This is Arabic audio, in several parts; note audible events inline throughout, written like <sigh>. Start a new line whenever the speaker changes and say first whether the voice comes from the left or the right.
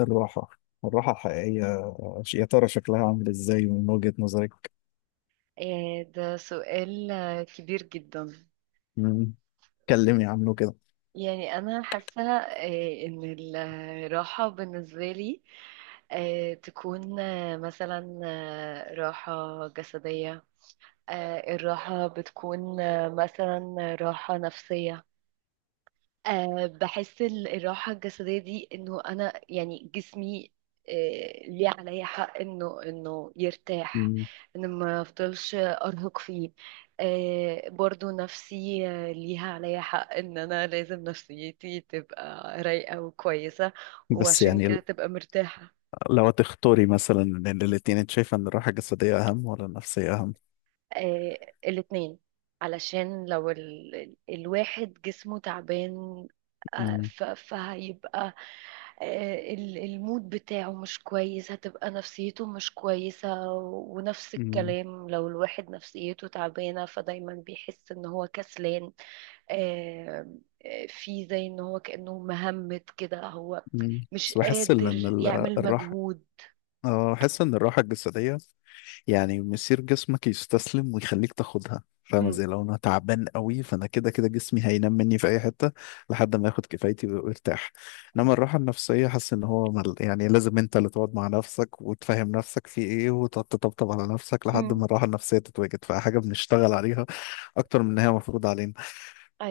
left: الراحة الراحة الحقيقية. يا ترى شكلها عامل ازاي من وجهة نظرك؟
right: ده سؤال كبير جدا.
left: مم. كلمي عنه كده.
right: يعني أنا حاسة إن الراحة بالنسبة لي تكون مثلا راحة جسدية. الراحة بتكون مثلا راحة نفسية. بحس الراحة الجسدية دي انه انا يعني جسمي ليه عليا حق انه يرتاح،
left: مم.
right: ان ما افضلش ارهق فيه. برضو نفسي ليها عليا حق ان انا لازم نفسيتي تبقى رايقة وكويسة،
left: بس
right: وعشان
left: يعني
right: كده تبقى مرتاحة.
left: لو هتختاري مثلا بين الاتنين انت شايفة ان الراحة الجسدية اهم ولا النفسية اهم؟
right: آه الاتنين، علشان لو الواحد جسمه تعبان
left: مم.
right: فهيبقى المود بتاعه مش كويس، هتبقى نفسيته مش كويسة، ونفس
left: مم.
right: الكلام لو الواحد نفسيته تعبانة فدايما بيحس ان هو كسلان. آه في زي ان هو كأنه مهمت كده، هو
left: مم.
right: مش
left: بس بحس ان
right: قادر يعمل
left: الراحة.
right: مجهود.
left: اه بحس ان الراحة الجسدية يعني مسير جسمك يستسلم ويخليك تاخدها، فاهمة؟ زي
right: امم
left: لو انا تعبان قوي فانا كده كده جسمي هينام مني في اي حتة لحد ما ياخد كفايتي وارتاح. انما الراحة النفسية حاسس ان هو يعني لازم انت اللي تقعد مع نفسك وتفهم نفسك في ايه وتقعد تطبطب على نفسك لحد
right: امم
left: ما الراحة النفسية تتواجد، فحاجة بنشتغل عليها اكتر من ان هي مفروض علينا.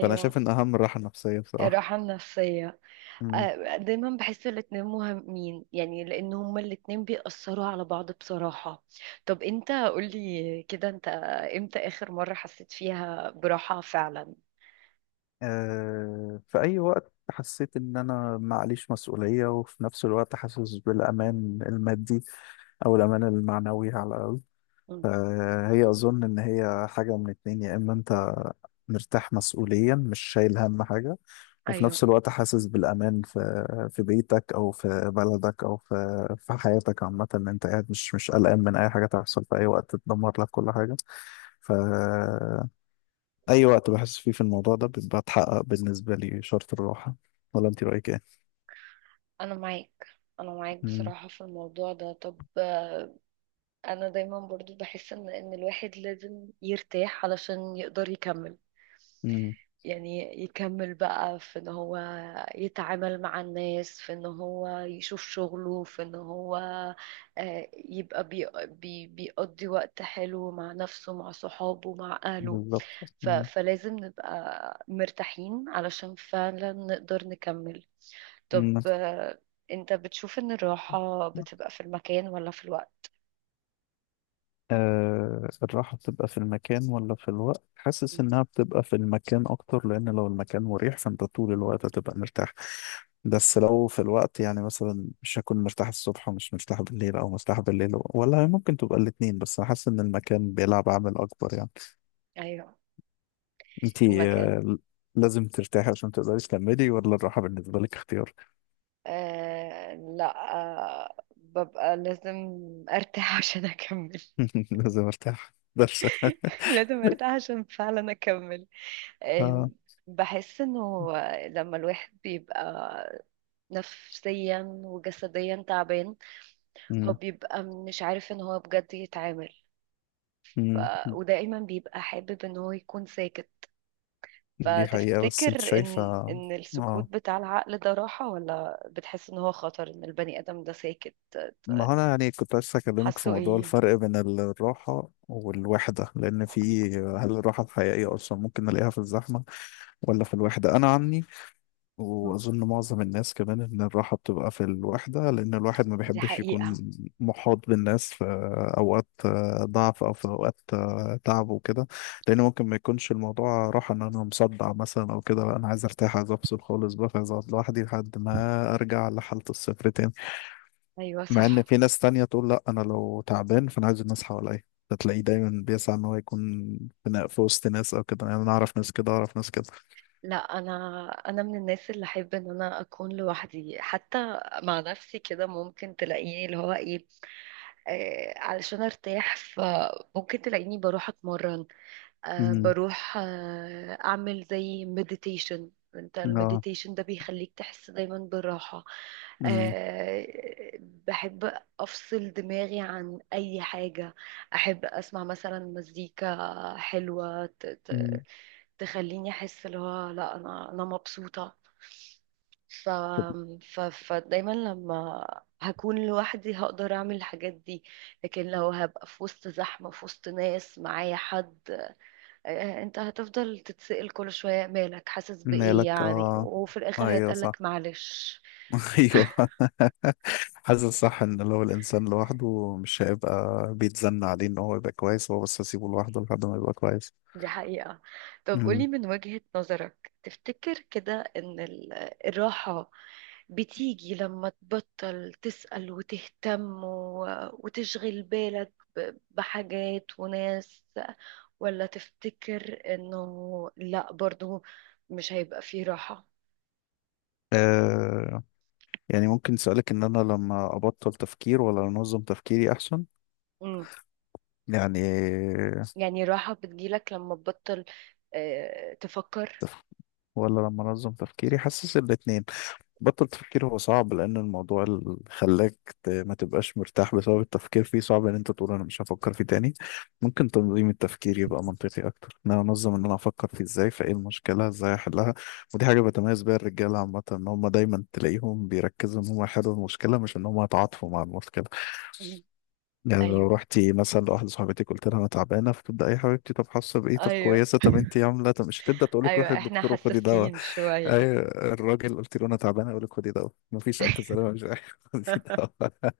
left: فانا شايف ان اهم الراحة النفسية
right: الراحة
left: بصراحة.
right: النفسية.
left: مم.
right: دايما بحس الاتنين مهمين، يعني لان هما الاتنين بيأثروا على بعض بصراحة. طب انت قولي كده، انت امتى اخر مرة حسيت فيها براحة فعلا؟
left: آه، في أي وقت حسيت إن أنا معليش مسؤولية وفي نفس الوقت حاسس بالأمان المادي أو الأمان المعنوي على الأقل.
right: مم.
left: فهي أظن إن هي حاجة من اتنين، يا إما أنت مرتاح مسؤوليا مش شايل هم حاجة وفي
right: ايوه،
left: نفس الوقت حاسس بالأمان في في بيتك أو في بلدك أو في في حياتك عامة إن أنت قاعد مش قلقان من أي حاجة تحصل في أي وقت تدمر لك كل حاجة. ف أي وقت بحس فيه في الموضوع ده بيبقى اتحقق بالنسبة لي شرط الراحة. ولا أنت رأيك إيه؟
right: انا معاك انا معاك
left: مم.
right: بصراحة في الموضوع ده. طب انا دايما برضو بحس ان الواحد لازم يرتاح علشان يقدر يكمل.
left: مم.
right: يعني يكمل بقى في ان هو يتعامل مع الناس، في ان هو يشوف شغله، في ان هو يبقى بي بي بيقضي وقت حلو مع نفسه، مع صحابه، مع اهله.
left: بالظبط. مم.
right: فلازم نبقى مرتاحين علشان فعلا نقدر نكمل. طب
left: مم.
right: انت بتشوف ان الراحة بتبقى في المكان ولا في الوقت؟
left: آه، الراحة بتبقى في المكان ولا في الوقت؟ حاسس إنها بتبقى في المكان أكتر، لأن لو المكان مريح فأنت طول الوقت هتبقى مرتاح. بس لو في الوقت يعني مثلا مش هكون مرتاح الصبح ومش مرتاح بالليل أو مرتاح بالليل ولا ممكن تبقى الاتنين، بس أنا حاسس إن المكان بيلعب عامل أكبر يعني.
right: ايوه، في
left: أنتي
right: المكان.
left: آه لازم ترتاحي عشان تقدري تكملي ولا الراحة بالنسبة لك اختيار؟
right: لا، ببقى لازم ارتاح <laughs> عشان اكمل.
left: <laughs> لازم أرتاح درس <laughs>
right: لازم ارتاح عشان فعلا اكمل. آه
left: آه.
right: بحس انه لما الواحد بيبقى نفسيا وجسديا تعبان، هو
left: مم.
right: بيبقى مش عارف ان هو بجد يتعامل. ف...
left: مم.
right: ودائما بيبقى حابب ان هو يكون ساكت.
left: دي حقيقة بس أنت
right: فتفتكر
left: شايفة.
right: ان السكوت
left: آه
right: بتاع العقل ده راحة، ولا بتحس ان هو خطر ان البني ادم ده ساكت؟
left: ما هو انا يعني كنت عايز اكلمك في
right: حاسه
left: موضوع
right: ايه؟
left: الفرق بين الراحة والوحدة، لان في هل الراحة الحقيقية اصلا ممكن نلاقيها في الزحمة ولا في الوحدة؟ انا عني واظن معظم الناس كمان ان الراحة بتبقى في الوحدة، لان الواحد ما
right: دي
left: بيحبش يكون
right: حقيقة.
left: محاط بالناس في اوقات ضعف او في اوقات تعب وكده. لان ممكن ما يكونش الموضوع راحة ان انا مصدع مثلا او كده، لا انا عايز ارتاح عايز افصل خالص بقى فعايز اقعد لوحدي لحد ما ارجع لحالة الصفر تاني.
right: أيوة
left: مع ان
right: صح.
left: في ناس تانية تقول لا انا لو تعبان فانا عايز الناس حواليا، فتلاقيه دايما بيسعى ان هو يكون في في وسط ناس او كده. يعني انا اعرف ناس كده اعرف ناس كده.
right: لا، أنا من الناس اللي أحب إن أنا أكون لوحدي، حتى مع نفسي كده. ممكن تلاقيني اللي هو إيه، علشان أرتاح. فممكن تلاقيني بروح أتمرن،
left: امم.
right: بروح أعمل زي مديتيشن. انت
left: اه.
right: المديتيشن ده بيخليك تحس دايما بالراحة.
left: امم.
right: بحب أفصل دماغي عن أي حاجة. أحب أسمع مثلا مزيكا حلوة
left: أمم.
right: تخليني أحس اللي هو لا، أنا مبسوطة. ف... فدايما لما هكون لوحدي هقدر اعمل الحاجات دي، لكن لو هبقى في وسط زحمة، في وسط ناس معايا حد، انت هتفضل تتسأل كل شوية مالك، حاسس بإيه
left: مالك،
right: يعني،
left: اه.
right: وفي الآخر
left: ايوه صح.
right: هيتقالك معلش.
left: <laughs> ايوه. حاسس صح ان لو الانسان لوحده مش هيبقى بيتزن عليه ان هو يبقى كويس، هو بس اسيبه لوحده لحد ما يبقى كويس.
right: دي حقيقة. طب قولي
left: امم.
right: من وجهة نظرك، تفتكر كده ان الراحة بتيجي لما تبطل تسأل وتهتم وتشغل بالك بحاجات وناس، ولا تفتكر انه لا، برضو مش هيبقى فيه راحة؟
left: آه، يعني ممكن سؤالك ان انا لما ابطل تفكير ولا انظم تفكيري احسن؟
right: مم.
left: يعني
right: يعني راحة بتجيلك لما تبطل تفكر؟
left: تف... ولا لما انظم تفكيري؟ حاسس الاتنين. بطل تفكير هو صعب، لان الموضوع اللي خلاك ما تبقاش مرتاح بسبب التفكير فيه صعب ان انت تقول انا مش هفكر فيه تاني. ممكن تنظيم التفكير يبقى منطقي اكتر، ان انا انظم ان انا افكر فيه ازاي، فايه المشكله، ازاي احلها. ودي حاجه بتميز بيها الرجاله عامه، ان هم دايما تلاقيهم بيركزوا ان هم يحلوا المشكله مش ان هم يتعاطفوا مع المشكله.
right: مم.
left: يعني لو
right: ايوه،
left: رحتي مثلا لواحده صاحبتي قلت لها انا تعبانه، فتبدا اي حبيبتي طب حاسه بايه طب
right: ايوه،
left: كويسه طب انت عامله طب، مش هتبدا تقول لك روحي
right: ايوه، احنا
left: الدكتور وخدي دواء.
right: حساسين شوية.
left: ايوه، الراجل قلت له انا تعبان اقول لك خدي دواء مفيش الف سلامه مش عارف <laughs> خدي
right: <laughs>
left: دواء.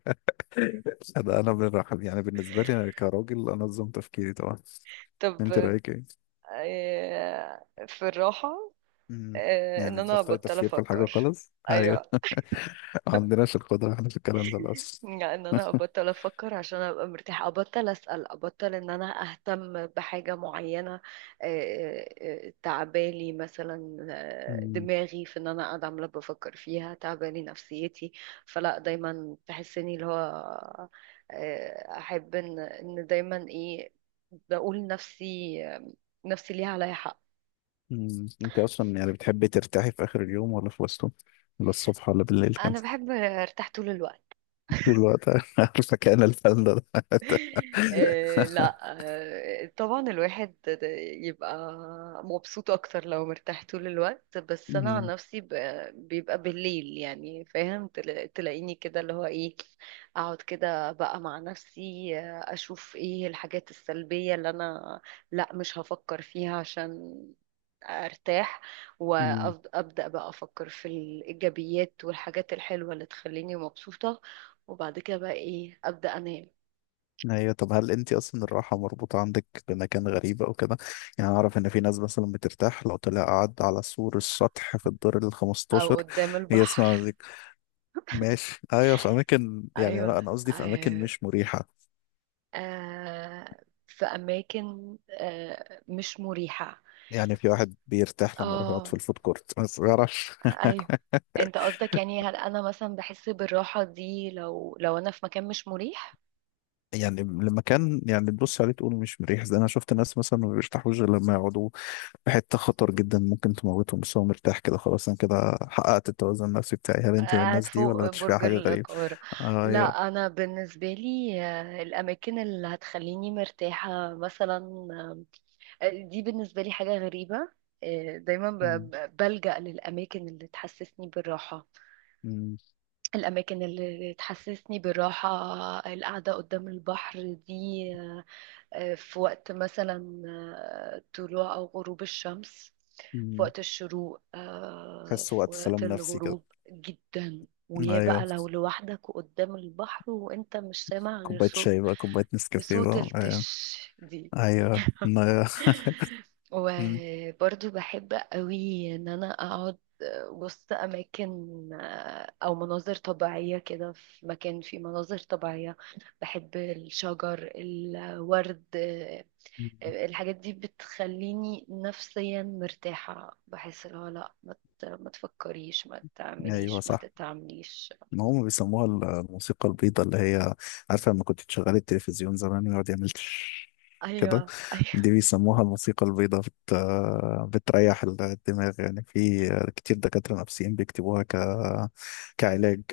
left: انا بالرحم يعني بالنسبه لي انا كراجل انظم تفكيري طبعا.
right: طب
left: انت رايك ايه؟
right: في الراحة،
left: امم.
right: ان
left: يعني
right: انا
left: تبطلي
right: بطل
left: تفكير في الحاجه
right: افكر.
left: خالص، ايوه.
right: ايوه،
left: ما عندناش القدره احنا في الكلام ده اصلا.
right: يعني ان انا ابطل افكر عشان ابقى مرتاحه، ابطل اسال، ابطل ان انا اهتم بحاجه معينه. آه، تعبالي مثلا
left: امم.
right: دماغي في ان انا قاعده عماله بفكر فيها، تعبالي نفسيتي. فلا دايما تحسني اللي هو احب ان دايما ايه. بقول نفسي نفسي ليها عليا حق.
left: أمم. انت اصلا يعني بتحبي ترتاحي في اخر اليوم ولا في وسطه؟ ولا الصبح ولا بالليل كان؟
right: انا بحب ارتاح طول الوقت.
left: طول الوقت؟ <laughs> عارفه كان الفن ده <laughs>
right: لا، طبعا الواحد يبقى مبسوط اكتر لو مرتاح طول الوقت. بس انا عن
left: أمم.
right: نفسي بيبقى بالليل، يعني فاهم، تلاقيني كده اللي هو ايه، اقعد كده بقى مع نفسي اشوف ايه الحاجات السلبية اللي انا، لا مش هفكر فيها عشان ارتاح،
left: أمم.
right: وابدا بقى افكر في الايجابيات والحاجات الحلوة اللي تخليني مبسوطة. وبعد كده بقى ايه، ابدا انام.
left: ايوه، طب هل انت اصلا الراحه مربوطه عندك بمكان غريب او كده؟ يعني اعرف ان في ناس مثلا بترتاح لو طلع قعد على سور السطح في الدور ال
right: او
left: 15
right: قدام البحر.
left: يسمع مزيكا ماشي. ايوه في اماكن يعني، لا،
right: ايوه.
left: انا قصدي في اماكن
right: آه
left: مش مريحه.
right: آه في اماكن مش مريحه.
left: يعني في واحد بيرتاح لما يروح يقعد في
right: اه،
left: الفود كورت بس ما يعرفش
right: ايوه،
left: <laughs>
right: انت قصدك يعني هل انا مثلا بحس بالراحه دي لو انا في مكان مش مريح؟
left: يعني المكان يعني تبص عليه تقول مش مريح، زي انا شفت ناس مثلا ما بيرتاحوش غير لما يقعدوا في حته خطر جدا ممكن تموتهم، بس هو مرتاح كده خلاص انا كده حققت التوازن النفسي بتاعي. هل انت من
right: قاعد
left: الناس دي ولا
right: فوق
left: بتشوفيها
right: برج
left: حاجه غريبه؟
right: القاهره.
left: ايوه.
right: لا، انا بالنسبه لي الاماكن اللي هتخليني مرتاحه مثلا، دي بالنسبه لي حاجه غريبه. دايما
left: مم.
right: بلجأ للاماكن اللي تحسسني بالراحه،
left: مم.
right: الأماكن اللي تحسسني بالراحة، القعدة قدام البحر دي، آه، في وقت مثلا طلوع أو غروب الشمس، في
left: مم.
right: وقت الشروق،
left: حس
right: في
left: وقت
right: وقت
left: سلام نفسي كده.
right: الغروب. جدا، ويا بقى
left: ايوه
right: لو لوحدك وقدام البحر، وانت مش سامع غير
left: كوبايه
right: صوت،
left: شاي بقى، كوبايه نسكافيه
right: صوت
left: بقى، ايوه.
right: التش دي.
left: ايوه، ما- <laughs> مم.
right: وبرضو بحب قوي ان انا اقعد وسط اماكن او مناظر طبيعية كده، في مكان فيه مناظر طبيعية. بحب الشجر، الورد،
left: مم.
right: الحاجات دي بتخليني نفسيا مرتاحة. بحس اللي هو لا، ما تفكريش، ما
left: ايوه
right: تعمليش، ما
left: صح.
right: تتعمليش.
left: ما هم بيسموها الموسيقى البيضاء اللي هي، عارفه لما كنت تشغلي التلفزيون زمان ويقعد يعمل تش كده؟
right: ايوه،
left: دي
right: ايوه،
left: بيسموها الموسيقى البيضاء، بتريح الدماغ. يعني في كتير دكاتره نفسيين بيكتبوها كعلاج.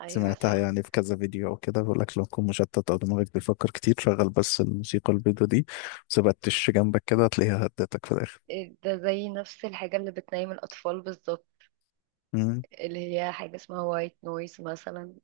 right: ايوه،
left: سمعتها
right: صح.
left: يعني في كذا فيديو او كده بيقول لك لو تكون مشتت او دماغك بيفكر كتير شغل بس الموسيقى البيضة دي ما سيبتش جنبك كده، هتلاقيها هدتك في الاخر.
right: إيه ده زي نفس الحاجة اللي بتنيم الأطفال بالظبط، اللي هي حاجة اسمها وايت نويز مثلا.